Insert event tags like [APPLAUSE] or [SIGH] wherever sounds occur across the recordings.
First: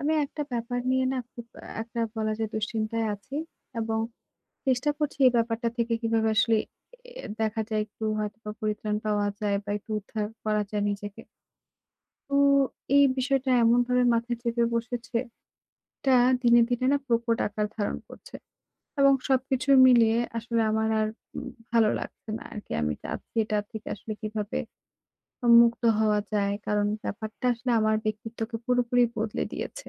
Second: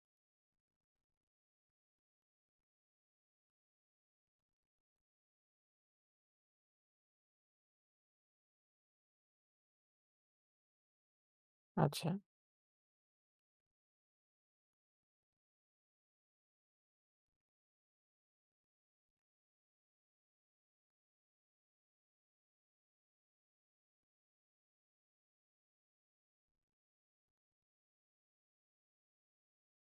আমি একটা ব্যাপার নিয়ে না খুব একটা বলা যায় দুশ্চিন্তায় আছি এবং চেষ্টা করছি এই ব্যাপারটা থেকে কিভাবে আসলে এ দেখা যায় একটু হয়তোবা পরিত্রাণ পাওয়া যায় বা একটু উদ্ধার করা যায় নিজেকে। আচ্ছা, তো এই বিষয়টা এমনভাবে মাথায় চেপে বসেছে, এটা দিনে না প্রকট আকার ধারণ করছে এবং সবকিছু মিলিয়ে আসলে আমার আর ভালো লাগছে না আরকি। আমি চাচ্ছি এটা থেকে আসলে কিভাবে মুক্ত হওয়া যায়। কারণ ব্যাপারটা আসলে আমার ব্যক্তিত্বকে পুরোপুরি বদলে দিয়েছে।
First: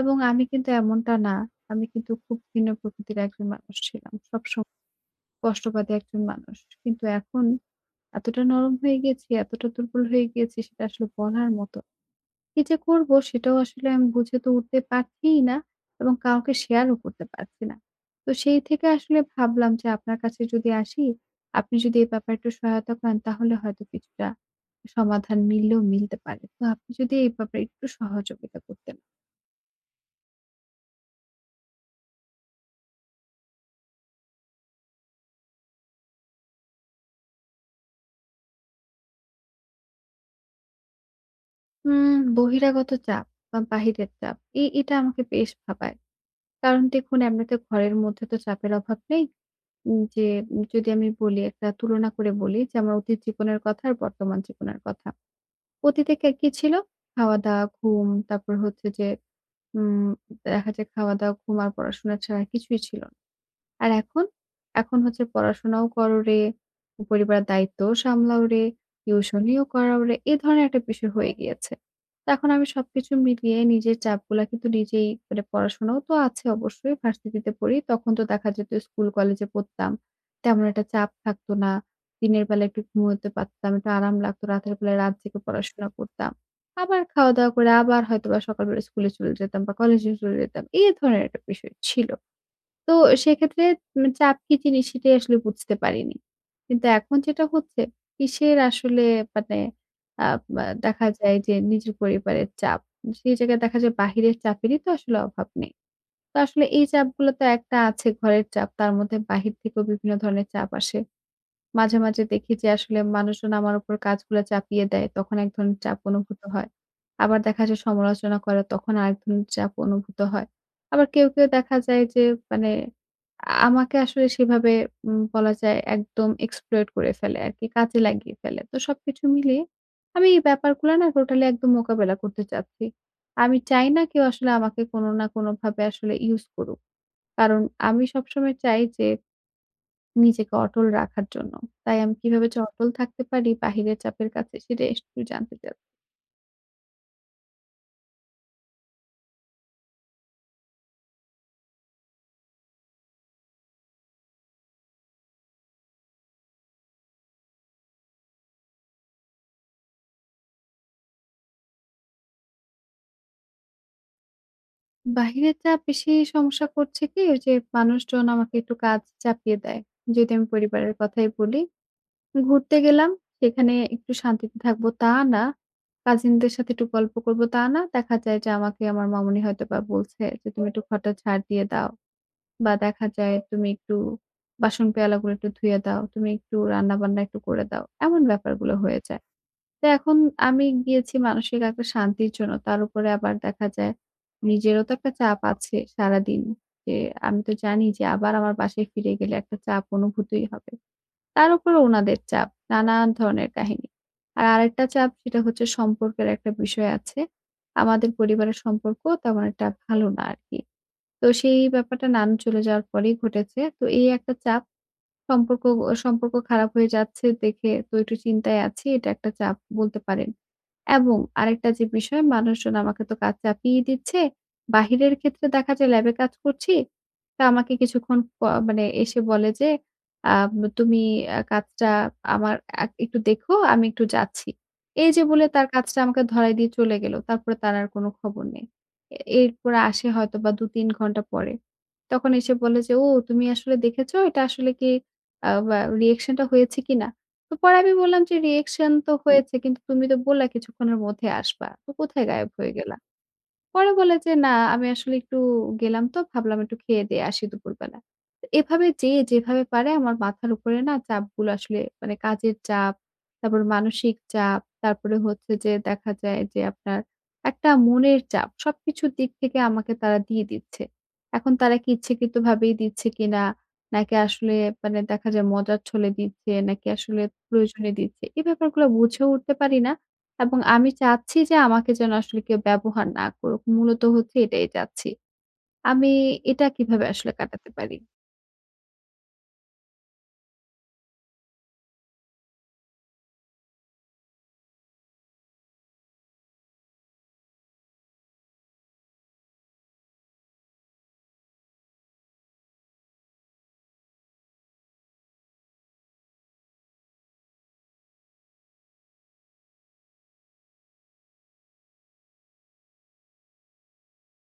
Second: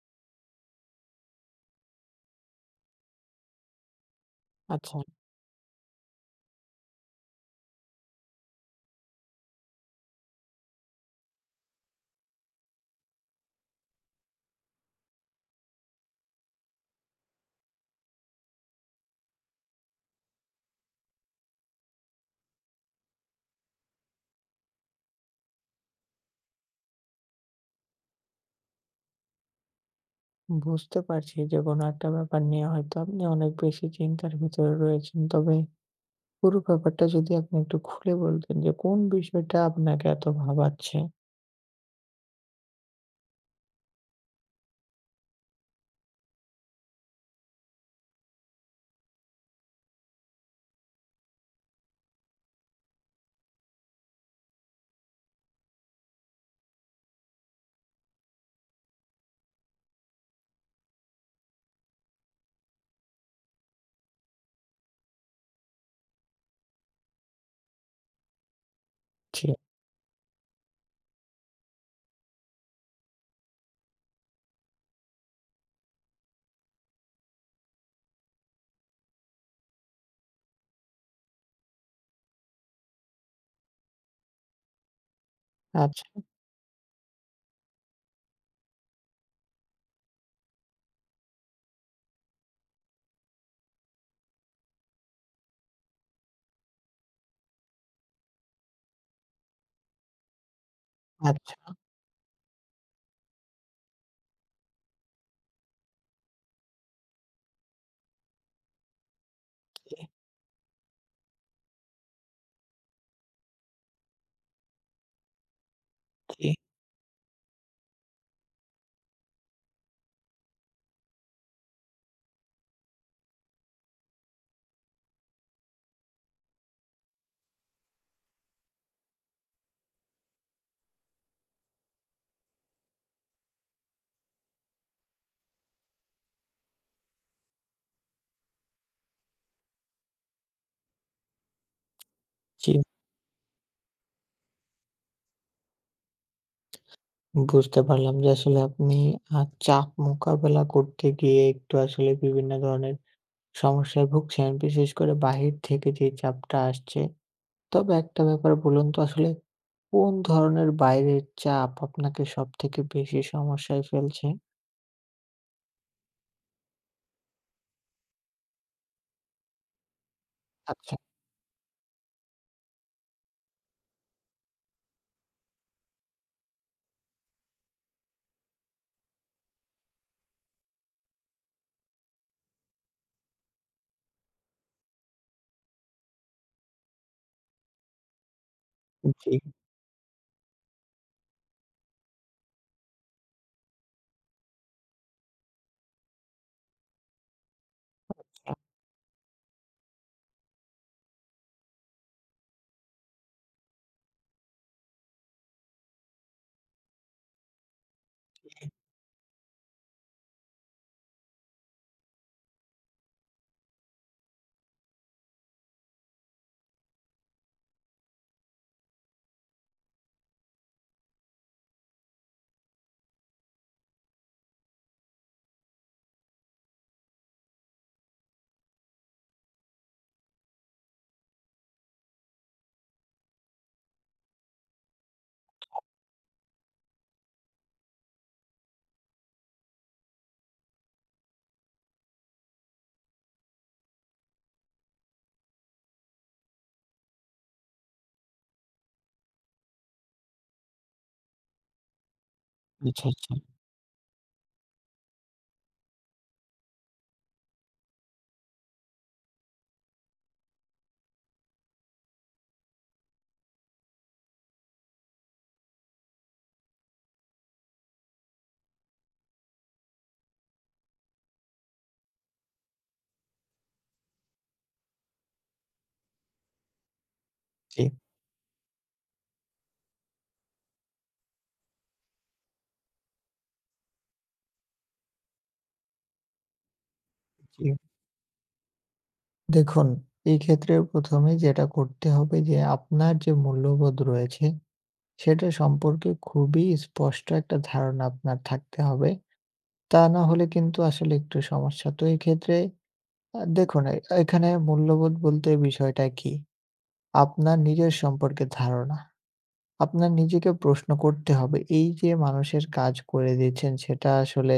এবং আমি কিন্তু এমনটা না। আমি কিন্তু খুব ভিন্ন প্রকৃতির একজন মানুষ ছিলাম। সবসময় আচ্ছা। কষ্টবাদী একজন মানুষ। কিন্তু এখন এতটা নরম হয়ে গেছি, এতটা দুর্বল হয়ে গিয়েছি সেটা আসলে বলার মতো কি যে করবো সেটাও আসলে আমি বুঝে তো উঠতে পারছিই না এবং কাউকে শেয়ারও করতে পারছি না। তো সেই থেকে আসলে ভাবলাম যে আপনার কাছে যদি আসি, আপনি যদি এই ব্যাপারে একটু সহায়তা করেন তাহলে হয়তো কিছুটা সমাধান মিললেও মিলতে পারে। তো আপনি যদি এই ব্যাপারে একটু সহযোগিতা করতেন। বুঝতে পারছি যে কোনো একটা ব্যাপার নিয়ে হয়তো আপনি অনেক বেশি চিন্তার ভিতরে রয়েছেন। তবে পুরো ব্যাপারটা যদি আপনি একটু খুলে বলতেন যে কোন বিষয়টা আপনাকে এত ভাবাচ্ছে? বহিরাগত চাপ বা বাহিরের চাপ এটা আমাকে বেশ ভাবায়। কারণ দেখুন এমনিতে ঘরের মধ্যে তো চাপের অভাব নেই। উম যে যদি আমি বলি একটা তুলনা করে বলি যে আমার অতীত জীবনের কথা আর বর্তমান জীবনের কথা। অতীতে কে কি ছিল? খাওয়া-দাওয়া, ঘুম, তারপর হচ্ছে যে উম দেখা যায় খাওয়া-দাওয়া, ঘুম আর পড়াশোনা ছাড়া কিছুই ছিল আর এখন? এখন হচ্ছে পড়াশোনাও করো রে, পরিবারের দায়িত্বও সামলাও রে, জি, টিউশনিও করাও রে। এ ধরনের একটা বিষয় হয়ে গিয়েছে। তো এখন আমি সবকিছু মিলিয়ে নিজের চাপগুলা কিন্তু নিজেই মানে পড়াশোনাও তো আছে অবশ্যই, ভার্সিটিতে পড়ি। তখন তো দেখা যেত স্কুল কলেজে পড়তাম। তেমন একটা চাপ থাকতো না। দিনের বেলা একটু ঘুমোতে পারতাম, একটু আরাম লাগতো। রাতের বেলায় রাত জেগে পড়াশোনা আচ্ছা, করতাম। আবার খাওয়া-দাওয়া করে আবার হয়তোবা সকালবেলা স্কুলে চলে যেতাম বা কলেজে চলে যেতাম। এই ধরনের একটা বিষয় ছিল। তো সেক্ষেত্রে চাপ কি জিনিস সেটাই আসলে বুঝতে পারিনি। কিন্তু এখন যেটা হচ্ছে কিসের আসলে মানে আ মা দেখা যায় যে আচ্ছা। নিজের পরিবারের চাপ। সেই জায়গায় দেখা যায় বাহিরের চাপেরই তো আসলে অভাব নেই। তো আসলে এই চাপগুলো তো একটা আছে ঘরের চাপ, তার মধ্যে বাহির থেকেও জি, বিভিন্ন ধরনের চাপ আসে। মাঝে দেখি যে আসলে মানুষজন আমার উপর কাজগুলা চাপিয়ে দেয়। তখন এক ধরনের চাপ অনুভূত জি, হয়। আবার দেখা যায় সমালোচনা করে তখন আরেক ধরনের চাপ অনুভূত হয়। আবার কেউ দেখা যায় যে মানে আমাকে আসলে সেভাবে বলা যায় একদম exploit করে ফেলে আরকি, কাজে লাগিয়ে ফেলে। তো সবকিছু মিলিয়ে আমি এই ব্যাপারগুলা না টোটালি একদম মোকাবেলা করতে চাচ্ছি। আমি চাই না কেউ আসলে আমাকে কোনো না কোনোভাবে আসলে ইউজ করুক। কারণ আমি সবসময় চাই যে নিজেকে অটল রাখার জন্য। তাই আমি কিভাবে যে জি। অটল থাকতে পারি বাহিরের চাপের কাছে সেটা একটু জানতে চাচ্ছি। বুঝতে পারলাম যে আসলে আপনি আ চাপ মোকাবেলা করতে গিয়ে একটু আসলে বিভিন্ন ধরনের সমস্যায় ভুগছেন। বিশেষ করে বাহির থেকে যে চাপটা আসছে। তবে একটা ব্যাপার বলুন তো আসলে কোন ধরনের বাইরের চাপ আপনাকে সবথেকে বেশি সমস্যায় ফেলছে? বাহিরের চাপ বেশি সমস্যা করছে কি ওই যে মানুষজন আমাকে একটু কাজ চাপিয়ে দেয়। যদি আমি পরিবারের আচ্ছা। কথাই বলি, ঘুরতে গেলাম সেখানে একটু শান্তিতে থাকবো তা না। কাজিনদের সাথে একটু গল্প করব তা না। দেখা যায় যে আমাকে আমার মামুনি হয়তোবা বলছে যে, "তুমি একটু ঘরটা ঝাড় দিয়ে দাও" বা দেখা যায়, "তুমি একটু বাসন পেয়ালাগুলো একটু ধুয়ে দাও, তুমি একটু রান্না-বান্না একটু করে দাও।" এমন ব্যাপারগুলো হয়ে যায়। জি, তো এখন আমি গিয়েছি মানসিক একটা শান্তির জন্য। তার উপরে আবার দেখা যায় নিজেরও তো একটা চাপ আছে সারাদিন। যে আমি তো জানি যে আবার আমার বাসায় ফিরে গেলে একটা চাপ অনুভূতই হবে। তার উপরে উনাদের চাপ, নানান ধরনের কাহিনী। আর আরেকটা চাপ সেটা হচ্ছে সম্পর্কের একটা বিষয় আছে। আমাদের পরিবারের সম্পর্ক তেমন একটা ভালো না আরকি। তো সেই ব্যাপারটা নানু চলে যাওয়ার পরেই ঘটেছে। তো এই একটা চাপ সম্পর্ক সম্পর্ক খারাপ হয়ে যাচ্ছে দেখে তো একটু চিন্তায় আছি। এটা একটা চাপ বলতে পারেন। এবং আরেকটা যে বিষয় মানুষজন আমাকে তো কাজ চাপিয়ে দিচ্ছে। বাহিরের ক্ষেত্রে দেখা যায় ল্যাবে কাজ করছি। তা আমাকে কিছুক্ষণ মানে এসে বলে যে, আ "তুমি কাজটা আমার একটু দেখো, আমি একটু যাচ্ছি।" এই যে বলে তার কাজটা আমাকে ধরাই দিয়ে চলে গেল। তারপরে তার আর কোনো খবর নেই। এরপরে আসে হয়তোবা ২-৩ ঘন্টা পরে। তখন এসে বলে যে, "ও তুমি আসলে দেখেছ এটা আসলে কি আ বা reaction টা হয়েছে কিনা?" তো পরে আমি বললাম যে, "রিঅ্যাকশন তো হয়েছে কিন্তু তুমি তো বললা কিছুক্ষণের মধ্যে আসবা। তো কোথায় গায়েব হয়ে গেল?" আচ্ছা, আচ্ছা, আচ্ছা, পরে বলে যে, "না, আমি আসলে একটু গেলাম তো ভাবলাম একটু খেয়ে দিয়ে আসি দুপুরবেলা।" তো এভাবে যে যেভাবে পারে আমার মাথার উপরে না চাপগুলো আসলে মানে কাজের চাপ, তারপর মানসিক চাপ, তারপরে হচ্ছে যে দেখা যায় যে আপনার একটা মনের চাপ। সবকিছুর দিক থেকে আমাকে তারা দিয়ে দিচ্ছে। এখন তারা কি ইচ্ছাকৃতভাবেই দিচ্ছে কিনা? নাকি আসলে মানে দেখা যায় মজার ছলে দিচ্ছে, নাকি আসলে জি। প্রয়োজনে দিচ্ছে? এই ব্যাপারগুলো বুঝে উঠতে পারি না। এবং আমি চাচ্ছি যে আমাকে যেন আসলে কেউ ব্যবহার না করুক। মূলত হচ্ছে এটাই চাচ্ছি। আমি এটা কিভাবে আসলে জি। কাটাতে পারি? দেখুন, এই ক্ষেত্রে ১ম এই যেটা করতে হবে যে আপনার যে মূল্যবোধ রয়েছে, সেটা সম্পর্কে খুবই স্পষ্ট একটা ধারণা আপনার থাকতে হবে। তা না হলে কিন্তু আসলে একটু সমস্যা। তো এই ক্ষেত্রে দেখুন এখানে মূল্যবোধ বলতে বিষয়টা কি? আপনার নিজের সম্পর্কে ধারণা। আপনার নিজেকে প্রশ্ন করতে হবে। এই যে মানুষের কাজ করে দিচ্ছেন সেটা আসলে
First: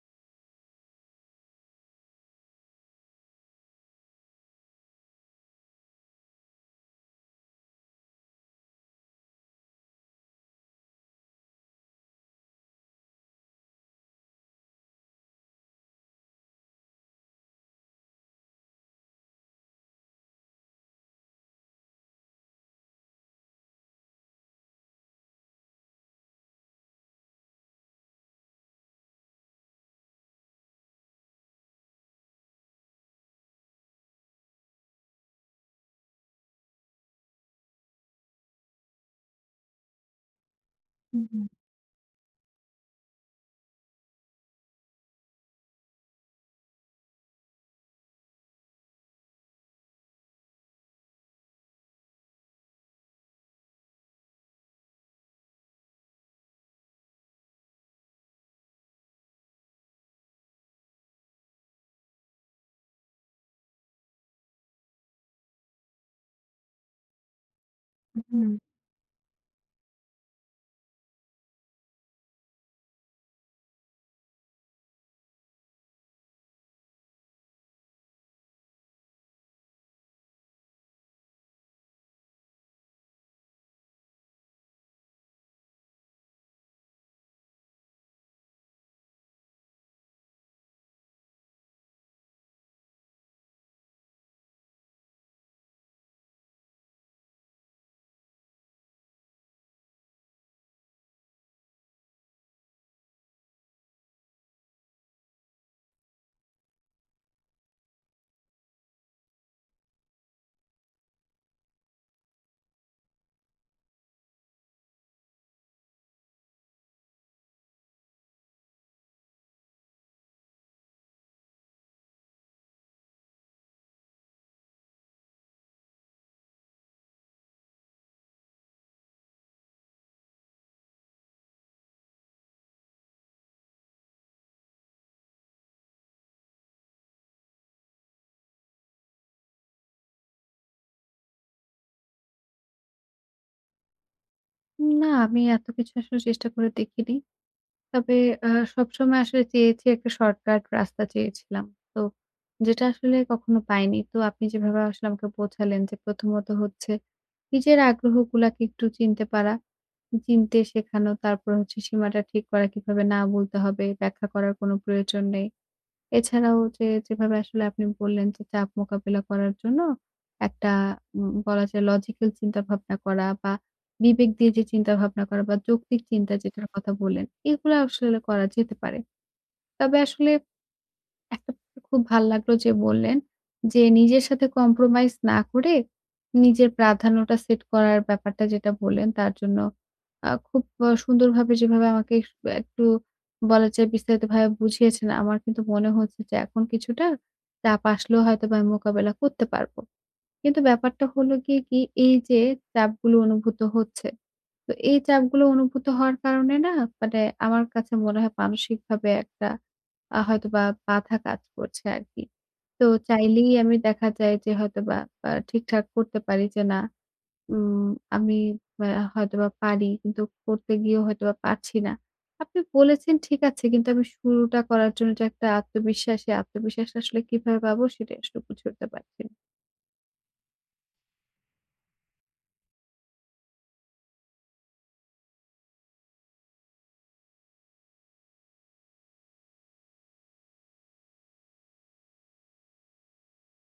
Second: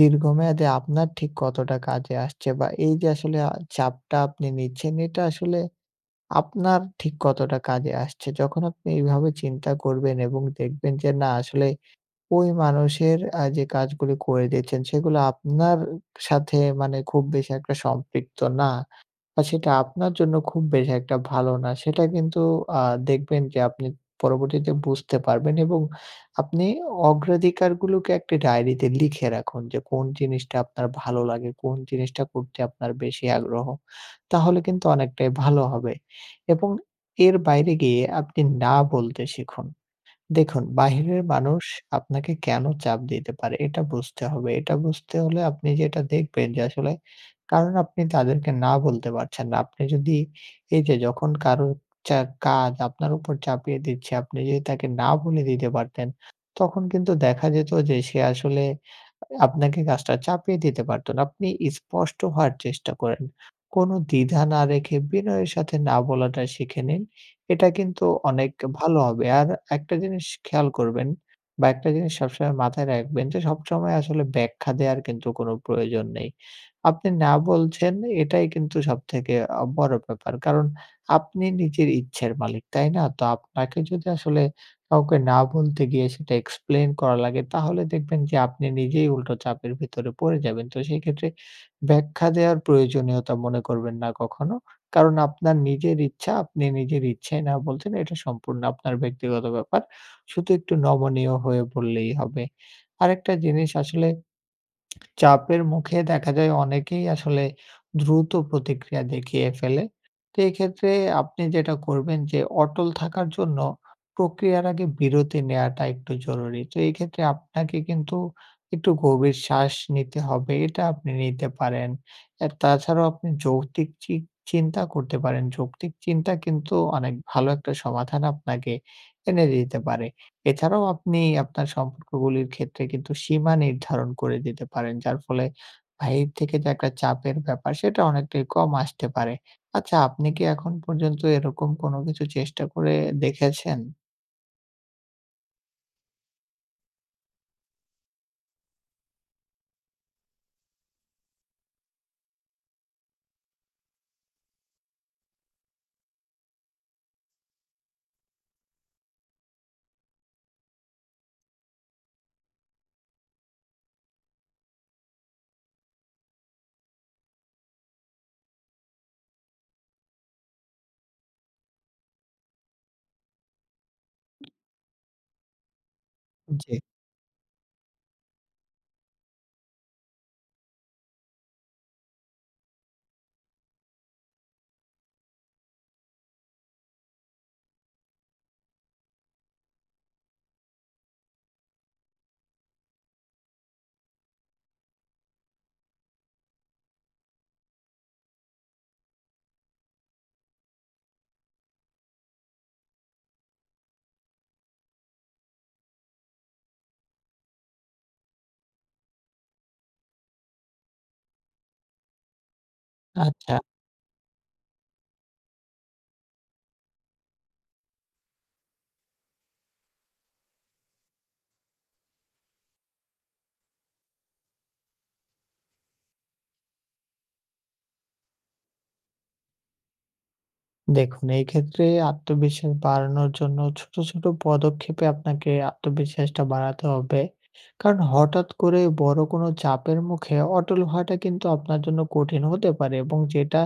দীর্ঘমেয়াদে আপনার ঠিক কতটা কাজে আসছে? বা এই যে আসলে চাপটা আপনি নিচ্ছেন এটা আসলে আপনার ঠিক কতটা কাজে আসছে? যখন আপনি এইভাবে চিন্তা করবেন এবং দেখবেন যে না আসলে ওই মানুষের যে কাজগুলি করে দিচ্ছেন, সেগুলো আপনার সাথে মানে খুব বেশি একটা সম্পৃক্ত না। বা সেটা আপনার জন্য খুব বেশি একটা ভালো না। সেটা কিন্তু আ দেখবেন যে আপনি পরবর্তীতে বুঝতে পারবেন এবং আপনি অগ্রাধিকারগুলোকে একটি ডায়েরিতে লিখে রাখুন যে কোন জিনিসটা আপনার ভালো লাগে, কোন জিনিসটা করতে আপনার বেশি আগ্রহ। তাহলে কিন্তু অনেকটাই ভালো হবে এবং এর বাইরে গিয়ে আপনি না বলতে শিখুন। দেখুন, বাহিরের হুম, মানুষ আপনাকে কেন চাপ দিতে পারে এটা বুঝতে হবে। এটা বুঝতে হলে আপনি যেটা দেখবেন যে আসলে কারণ আপনি তাদেরকে না বলতে পারছেন না। আপনি যদি এই যে যখন কারো চা কাজ আপনার উপর চাপিয়ে দিচ্ছে, আপনি যদি তাকে না বলে দিতে পারতেন, তখন কিন্তু দেখা যেত যে সে আসলে আপনাকে কাজটা চাপিয়ে দিতে পারত না। আপনি স্পষ্ট হওয়ার চেষ্টা করেন। কোনো দ্বিধা না রেখে বিনয়ের সাথে না বলাটা শিখে নিন। এটা কিন্তু হুম। অনেক ভালো হবে। আর একটা জিনিস খেয়াল করবেন বা একটা জিনিস সবসময় মাথায় রাখবেন যে সবসময় আসলে ব্যাখ্যা দেওয়ার কিন্তু কোনো প্রয়োজন নেই। আপনি না বলছেন এটাই কিন্তু সবথেকে বড় ব্যাপার। কারণ আপনি নিজের ইচ্ছের মালিক, তাই না? তো আপনাকে যদি আসলে কাউকে না বলতে গিয়ে সেটা এক্সপ্লেইন করা লাগে তাহলে দেখবেন যে আপনি নিজেই উল্টো চাপের ভিতরে পড়ে যাবেন। তো সেই ক্ষেত্রে ব্যাখ্যা দেওয়ার প্রয়োজনীয়তা মনে করবেন না কখনো? কারণ আপনার নিজের ইচ্ছা, আপনি নিজের ইচ্ছায় না বলছেন, এটা সম্পূর্ণ আপনার ব্যক্তিগত ব্যাপার। শুধু একটু নমনীয় হয়ে বললেই হবে। আরেকটা জিনিস আসলে চাপের মুখে দেখা যায় অনেকেই আসলে দ্রুত প্রতিক্রিয়া দেখিয়ে ফেলে। তো এক্ষেত্রে আপনি যেটা করবেন যে অটল থাকার জন্য প্রক্রিয়ার আগে বিরতি নেওয়াটা একটু জরুরি। তো এই ক্ষেত্রে আপনাকে কিন্তু একটু গভীর শ্বাস নিতে হবে। এটা আপনি নিতে পারেন। আর তাছাড়াও আপনি যৌক্তিক চিন্তা করতে পারেন। যৌক্তিক চিন্তা কিন্তু অনেক ভালো একটা সমাধান আপনাকে এনে দিতে পারে। এছাড়াও আপনি আপনার সম্পর্কগুলির ক্ষেত্রে কিন্তু সীমা নির্ধারণ করে দিতে পারেন। যার ফলে বাহির থেকে যে একটা চাপের ব্যাপার সেটা অনেকটাই কম আসতে পারে। আচ্ছা আপনি কি এখন পর্যন্ত এরকম কোনো কিছু চেষ্টা করে দেখেছেন? না, আমি এত কিছু আসলে চেষ্টা করে দেখিনি। তবে আ সবসময় আসলে চেয়েছি একটা শর্টকাট রাস্তা চেয়েছিলাম। তো যেটা আসলে কখনো পাইনি। তো আপনি যেভাবে আসলে আমাকে বোঝালেন যে প্রথমত হচ্ছে নিজের আগ্রহগুলাকে একটু চিনতে পারা, চিনতে শেখানো, তারপর হচ্ছে সীমাটা ঠিক করা কিভাবে না বলতে হবে ব্যাখ্যা করার কোনো প্রয়োজন নেই। এছাড়াও যে যেভাবে আসলে আপনি বললেন যে চাপ মোকাবেলা করার জন্য একটা বলা যায় লজিক্যাল চিন্তা ভাবনা করা বা বিবেক দিয়ে যে চিন্তা ভাবনা করা বা যৌক্তিক চিন্তা যেটার জি। কথা বললেন, এগুলো আসলে করা যেতে পারে। তবে আসলে একটা ব্যাপার খুব ভাল লাগলো যে বললেন, যে নিজের সাথে কম্প্রোমাইজ না করে নিজের প্রাধান্যটা সেট করার ব্যাপারটা যেটা বললেন তার জন্য খুব সুন্দরভাবে যেভাবে আমাকে একটু বলা যায় বিস্তারিতভাবে বুঝিয়েছেন, আমার কিন্তু মনে হচ্ছে যে এখন কিছুটা চাপ আসলেও হয়তোবা আমি মোকাবেলা করতে পারবো। কিন্তু ব্যাপারটা হলো গিয়ে কি এই যে চাপগুলো অনুভূত হচ্ছে তো এই চাপগুলো অনুভূত হওয়ার কারণে না মানে আমার কাছে মনে হয় মানসিকভাবে একটা হয়তোবা বাধা কাজ করছে আরকি। তো চাইলেই আচ্ছা। আমি দেখা যায় যে হয়তোবা ঠিকঠাক করতে পারি যে না উম আমি আ হয়তোবা পারি কিন্তু করতে গিয়েও হয়তোবা পারছি না। আপনি বলেছেন ঠিক আছে কিন্তু আমি শুরুটা করার জন্য যে একটা আত্মবিশ্বাস, এই আত্মবিশ্বাসটা আসলে কিভাবে পাবো সেটাই আসলে বুঝে উঠতে পারছি না। দেখুন, এই ক্ষেত্রে আত্মবিশ্বাস বাড়ানোর জন্য ছোট, ছোট পদক্ষেপে আপনাকে আত্মবিশ্বাসটা বাড়াতে হবে। কারণ হঠাৎ করে বড় কোনো চাপের মুখে অটল হওয়াটা কিন্তু আপনার জন্য কঠিন হতে পারে এবং যেটা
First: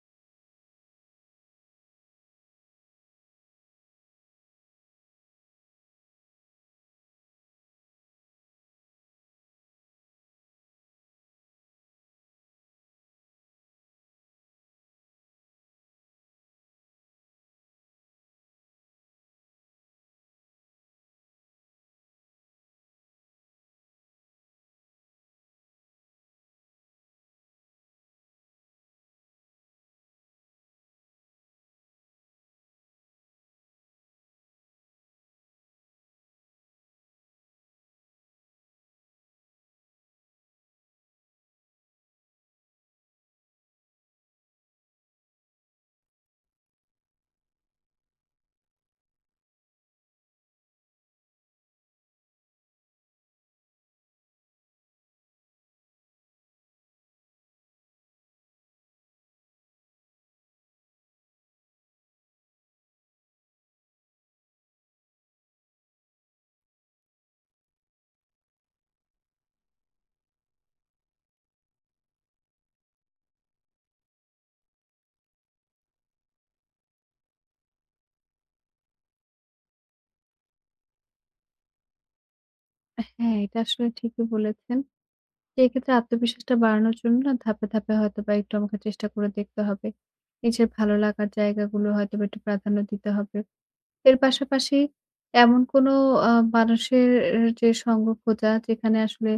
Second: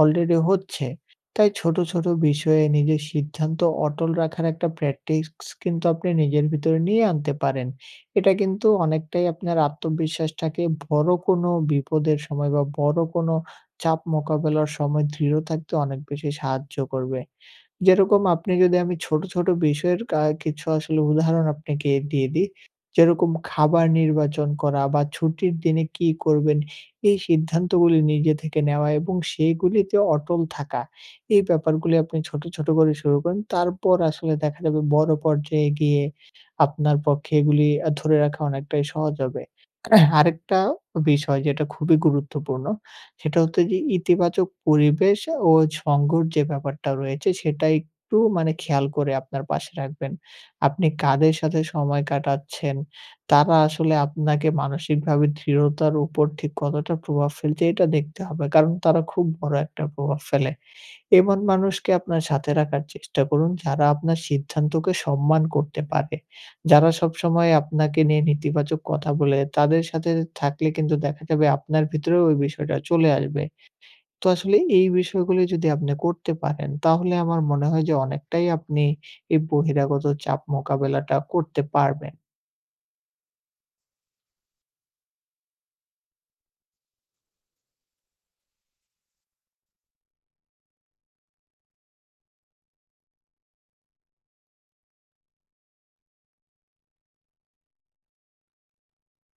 অলরেডি হচ্ছে। তাই ছোট, ছোট বিষয়ে নিজের সিদ্ধান্ত অটল রাখার একটা প্র্যাকটিস কিন্তু আপনি নিজের ভিতরে নিয়ে আনতে পারেন। এটা কিন্তু অনেকটাই আপনার আত্মবিশ্বাসটাকে বড় কোনো বিপদের সময় বা বড় কোনো চাপ মোকাবেলার সময় দৃঢ় থাকতে অনেক বেশি সাহায্য করবে। যেরকম আপনি যদি আমি ছোট, ছোট বিষয়ের কিছু আসলে উদাহরণ আপনাকে দিয়ে দিই। যেরকম খাবার নির্বাচন করা বা ছুটির দিনে কি করবেন, এই সিদ্ধান্তগুলি নিজে থেকে নেওয়া এবং সেইগুলিতে অটল থাকা। এই ব্যাপারগুলি আপনি ছোট, ছোট করে শুরু করেন। তারপর আসলে দেখা যাবে বড় পর্যায়ে গিয়ে আপনার পক্ষে এগুলি ধরে রাখা অনেকটাই সহজ হবে। [CLEARS THROAT] আরেকটা বিষয় যেটা খুবই গুরুত্বপূর্ণ সেটা হচ্ছে যে ইতিবাচক পরিবেশ ও সঙ্গর যে ব্যাপারটা রয়েছে সেটা একটু মানে খেয়াল করে আপনার পাশে রাখবেন। আপনি কাদের সাথে সময় কাটাচ্ছেন, তারা আসলে আপনাকে মানসিকভাবে দৃঢ়তার উপর ঠিক কতটা প্রভাব ফেলছে এটা দেখতে হবে। কারণ তারা খুব বড় একটা প্রভাব ফেলে। এমন মানুষকে আপনার সাথে রাখার চেষ্টা করুন যারা আপনার সিদ্ধান্তকে সম্মান করতে পারে। যারা সবসময় আপনাকে নিয়ে নেতিবাচক কথা বলে, তাদের সাথে থাকলে কিন্তু দেখা যাবে আপনার ভিতরেও ওই বিষয়টা চলে আসবে। তো আসলে এই বিষয়গুলি যদি আপনি করতে পারেন, তাহলে আমার মনে হয় যে অনেকটাই আপনি এই বহিরাগত চাপ মোকাবেলাটা করতে পারবেন। হ্যাঁ, এটা আসলে ঠিকই বলেছেন। সেক্ষেত্রে আত্মবিশ্বাসটা বাড়ানোর জন্য না ধাপে ধাপে হয়তোবা একটু আমাকে চেষ্টা করে দেখতে হবে। নিজের ভালো লাগার জায়গাগুলো হয়তোবা একটু প্রাধান্য দিতে হবে। এর পাশাপাশি এমন কোনো আ মানুষের যে সঙ্গ খোঁজা যেখানে আসলে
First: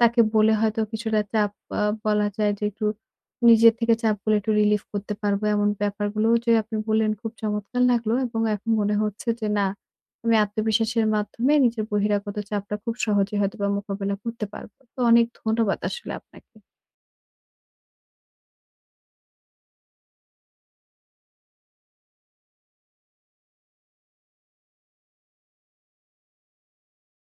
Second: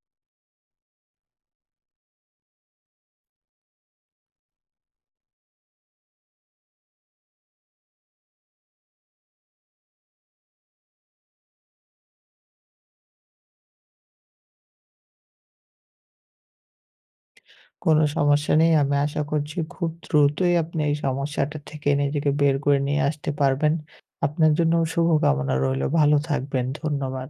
তাকে বলে হয়তো কিছুটা চাপ বলা যায় যে একটু নিজের থেকে চাপগুলো একটু রিলিফ করতে পারবো এমন ব্যাপারগুলোও যে আপনি বললেন খুব চমৎকার লাগলো এবং এখন মনে হচ্ছে যে না আমি আত্মবিশ্বাসের মাধ্যমে নিজের বহিরাগত চাপটা খুব সহজে হয়তোবা মোকাবেলা করতে পারবো। তো অনেক ধন্যবাদ আসলে আপনাকে। কোনো সমস্যা নেই। আমি আশা করছি খুব দ্রুতই আপনি এই সমস্যাটা থেকে নিজেকে বের করে নিয়ে আসতে পারবেন। আপনার জন্য শুভকামনা রইলো। ভালো থাকবেন। ধন্যবাদ।